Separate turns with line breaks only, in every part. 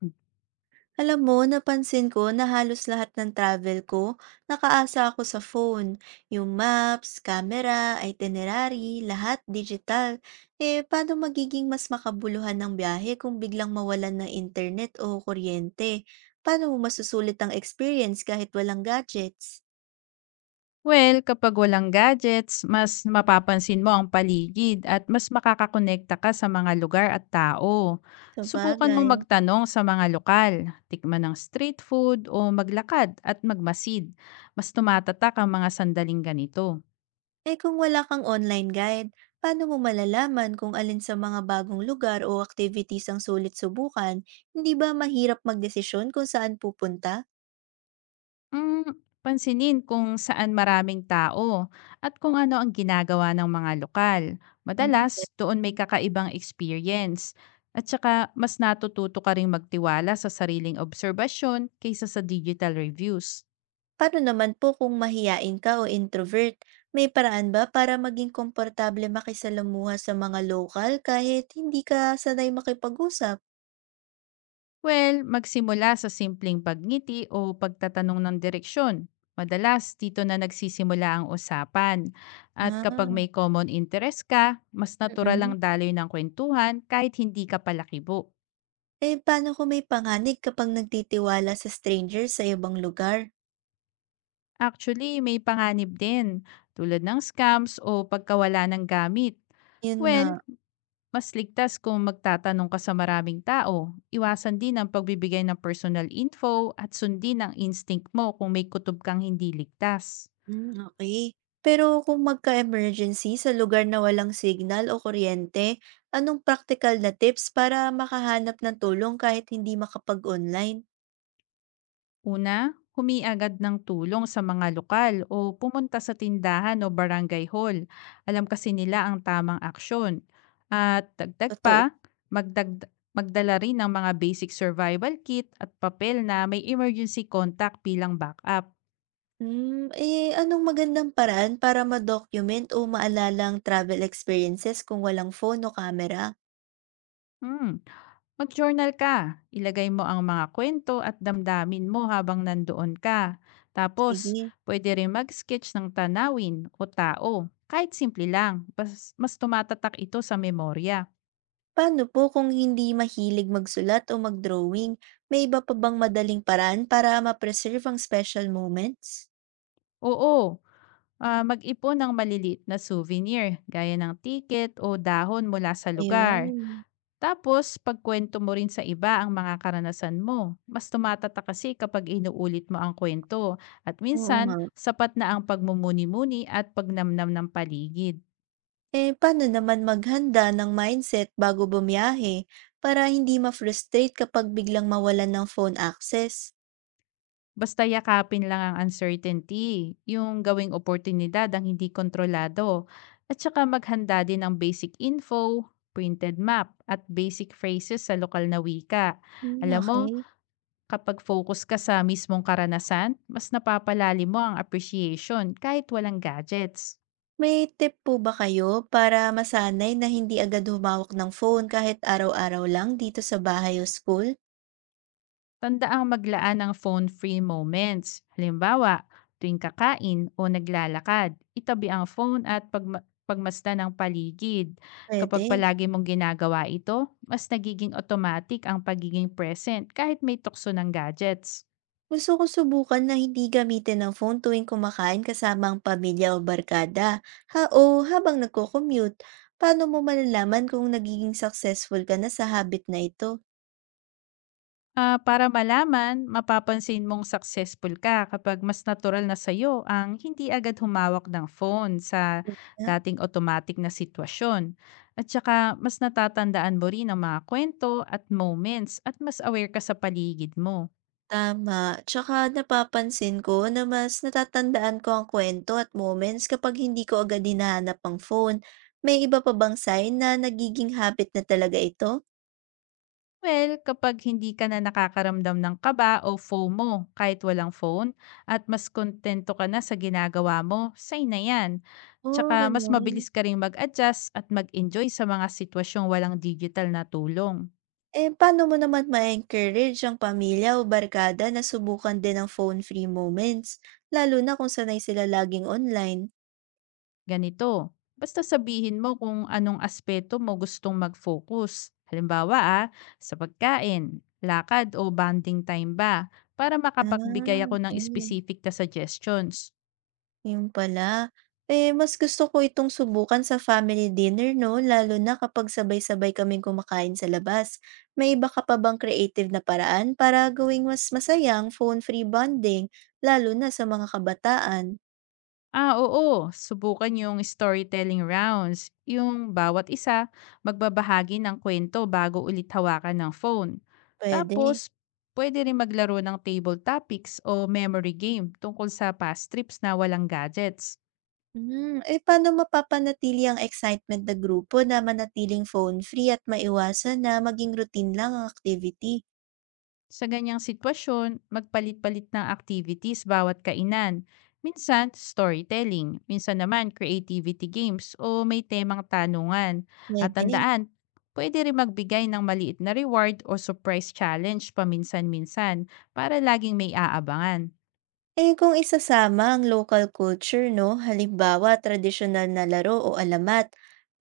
Hmm.
Alam mo, napansin ko na halos lahat ng travel ko, nakaasa ako sa phone. Yung maps, camera, itinerary, lahat digital. Eh, paano magiging mas makabuluhan ng biyahe kung biglang mawalan ng internet o kuryente? Paano mo masusulit ang experience kahit walang gadgets?
Well, kapag walang gadgets, mas mapapansin mo ang paligid at mas makakakonekta ka sa mga lugar at tao.
Sa
Subukan
bagay.
mong magtanong sa mga lokal, tikman ng street food o maglakad at magmasid. Mas tumatatak ang mga sandaling ganito.
Eh, kung wala kang online guide, paano mo malalaman kung alin sa mga bagong lugar o activities ang sulit subukan? Hindi ba mahirap magdesisyon kung saan pupunta?
Hmm, pansinin kung saan maraming tao at kung ano ang ginagawa ng mga lokal.
Hmm,
Madalas, doon may kakaibang experience. At saka, mas natututo ka rin magtiwala sa sariling obserbasyon kaysa sa digital reviews.
Paano naman po kung mahiyain ka o introvert? May paraan ba para maging komportable makisalamuha sa mga lokal kahit hindi ka sanay makipag-usap?
Well, magsimula sa simpleng pagngiti o pagtatanong ng direksyon. Madalas, dito na nagsisimula ang usapan. At kapag
Ah,
may common interest ka, mas natural ang
mm.
daloy ng kwentuhan kahit hindi ka palakibo.
Eh, paano kung may panganib kapag nagtitiwala sa stranger sa ibang lugar?
Actually, may panganib din, tulad ng scams o pagkawala ng gamit.
Yun nga.
Well, mas ligtas kung magtatanong ka sa maraming tao. Iwasan din ang pagbibigay ng personal info at sundin ang instinct mo kung may kutob kang hindi ligtas.
Hmm, okey. Pero kung magka-emergency sa lugar na walang signal o kuryente, anong practical na tips para makahanap ng tulong kahit hindi makapag-online?
Una, humingi agad ng tulong sa mga lokal o pumunta sa tindahan o barangay hall. Alam kasi nila ang tamang aksyon. At dagdag
Totoo.
pa, magdag magdala rin ng mga basic survival kit at papel na may emergency contact bilang backup.
Anong magandang paraan para ma-document o maalala ang travel experiences kung walang phone o camera?
Hmm. Mag-journal ka. Ilagay mo ang mga kwento at damdamin mo habang nandoon ka. Tapos,
Sige.
pwede rin mag-sketch ng tanawin o tao. Kahit simple lang, mas tumatatak ito sa memorya.
Paano po kung hindi mahilig magsulat o mag-drawing? May iba pa bang madaling paraan para ma-preserve ang special moments?
Oo, mag-ipon ng maliliit na souvenir gaya ng ticket o dahon mula sa lugar.
Ayun.
Tapos pagkuwento mo rin sa iba ang mga karanasan mo. Mas tumatatak kasi kapag inuulit mo ang kwento at
Oo nga.
minsan sapat na ang pagmumuni-muni at pagnamnam ng paligid.
Eh, paano naman maghanda ng mindset bago bumiyahe para hindi ma-frustrate kapag biglang mawalan ng phone access?
Basta yakapin lang ang uncertainty, yung gawing oportunidad ang hindi kontrolado. At saka maghanda din ng basic info, printed map, at basic phrases sa lokal na wika.
Hmm,
Alam mo,
okay.
kapag focus ka sa mismong karanasan, mas napapalalim mo ang appreciation kahit walang gadgets.
May tip po ba kayo para masanay na hindi agad humawak ng phone kahit araw-araw lang dito sa bahay o school?
Tanda ang maglaan ng phone-free moments. Halimbawa, tuwing kakain o naglalakad, itabi ang phone at pagmasdan ng paligid. Kapag
Puwede.
palagi mong ginagawa ito, mas nagiging automatic ang pagiging present kahit may tukso ng gadgets.
Gusto ko subukan na hindi gamitin ang phone tuwing kumakain kasama ang pamilya o barkada ha o habang nagko-commute. Paano mo malalaman kung nagiging successful ka na sa habit na ito?
Ah, para malaman, mapapansin mong successful ka kapag mas natural na sa'yo ang hindi agad humawak ng phone sa dating automatic na sitwasyon. At saka mas natatandaan mo rin ang mga kwento at moments at mas aware ka sa paligid mo.
Tama, tsaka napapansin ko na mas natatandaan ko ang kwento at moments kapag hindi ko agad hinahanap ang phone. May iba pa bang sign na nagiging habit na talaga ito?
Well, kapag hindi ka na nakakaramdam ng kaba o FOMO kahit walang phone at mas kontento ka na sa ginagawa mo, say na yan.
Oh,
Tsaka mas
ganun.
mabilis ka rin mag-adjust at mag-enjoy sa mga sitwasyong walang digital na tulong.
Eh, paano mo naman ma-encourage ang pamilya o barkada na subukan din ang phone-free moments, lalo na kung sanay sila laging online?
Ganito, basta sabihin mo kung anong aspeto mo gustong mag-focus. Halimbawa sa pagkain, lakad o bonding time ba para makapagbigay
Ah,
ako ng
eh.
specific na suggestions.
Yun pala. Eh, mas gusto ko itong subukan sa family dinner 'no, lalo na kapag sabay-sabay kaming kumakain sa labas. May iba ka pa bang creative na paraan para gawing mas masayang phone-free bonding, lalo na sa mga kabataan?
Ah, oo. Subukan yung storytelling rounds. Yung bawat isa, magbabahagi ng kwento bago ulit hawakan ng phone.
Pwede.
Tapos, pwede rin maglaro ng table topics o memory game tungkol sa past trips na walang gadgets.
Paano mapapanatili ang excitement ng grupo na manatiling phone-free at maiwasan na maging routine lang ang activity?
Sa ganyang sitwasyon, magpalit-palit ng activities bawat kainan. Minsan, storytelling. Minsan naman, creativity games o may temang tanungan. At
Pwede.
tandaan, pwede rin magbigay ng maliit na reward o surprise challenge paminsan-minsan para laging may aabangan.
Eh, kung isasama ang local culture, no? Halimbawa, tradisyonal na laro o alamat,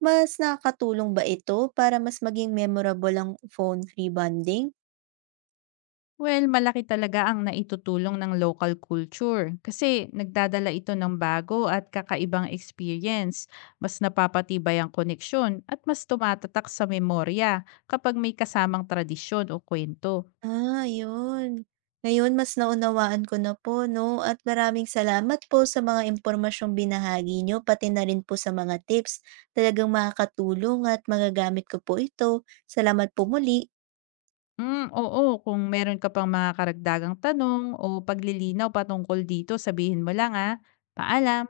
mas nakakatulong ba ito para mas maging memorable ang phone-free bonding?
Well, malaki talaga ang naitutulong ng local culture kasi nagdadala ito ng bago at kakaibang experience. Mas napapatibay ang koneksyon at mas tumatatak sa memorya kapag may kasamang tradisyon o kwento.
Ah, yun. Ngayon, mas naunawaan ko na po, no? At maraming salamat po sa mga impormasyong binahagi nyo, pati na rin po sa mga tips. Talagang makakatulong at magagamit ko po ito. Salamat po muli.
Mm, oo, kung meron ka pang mga karagdagang tanong o paglilinaw patungkol dito, sabihin mo lang ah. Paalam!